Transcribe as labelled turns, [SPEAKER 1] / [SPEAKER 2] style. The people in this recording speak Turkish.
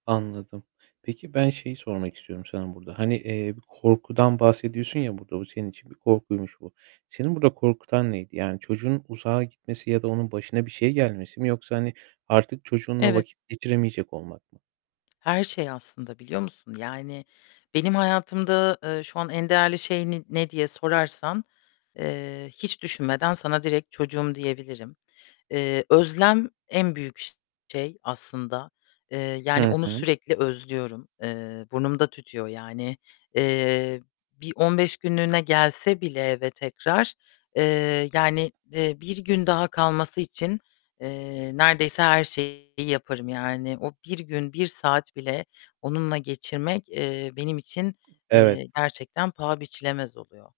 [SPEAKER 1] Anladım. Peki ben şeyi sormak istiyorum sana burada. Hani, eee, korkudan bahsediyorsun ya burada, bu senin için bir korkuymuş bu. Seni burada korkutan neydi? Yani çocuğunun uzağa gitmesi ya da onun başına bir şey gelmesi mi yoksa, hani, artık çocuğunla
[SPEAKER 2] Evet.
[SPEAKER 1] vakit geçiremeyecek olmak mı?
[SPEAKER 2] Her şey aslında, biliyor musun? Yani benim hayatımda, eee, şu an en değerli şey ne ne diye sorarsan, eee, hiç düşünmeden sana direkt çocuğum diyebilirim. Eee, özlem en büyük ş şey aslında. Eee, yani,
[SPEAKER 1] Hı
[SPEAKER 2] onu
[SPEAKER 1] hı.
[SPEAKER 2] sürekli özlüyorum. Eee, burnumda tütüyor yani, eee, bir 15 günlüğüne gelse bile eve tekrar, eee, yani, eee, 1 gün daha kalması için, eee, neredeyse her şeyi yaparım. Yani o, 1 gün, 1 saat bile onunla geçirmek, eee, benim için,
[SPEAKER 1] Evet.
[SPEAKER 2] eee, gerçekten paha biçilemez oluyor.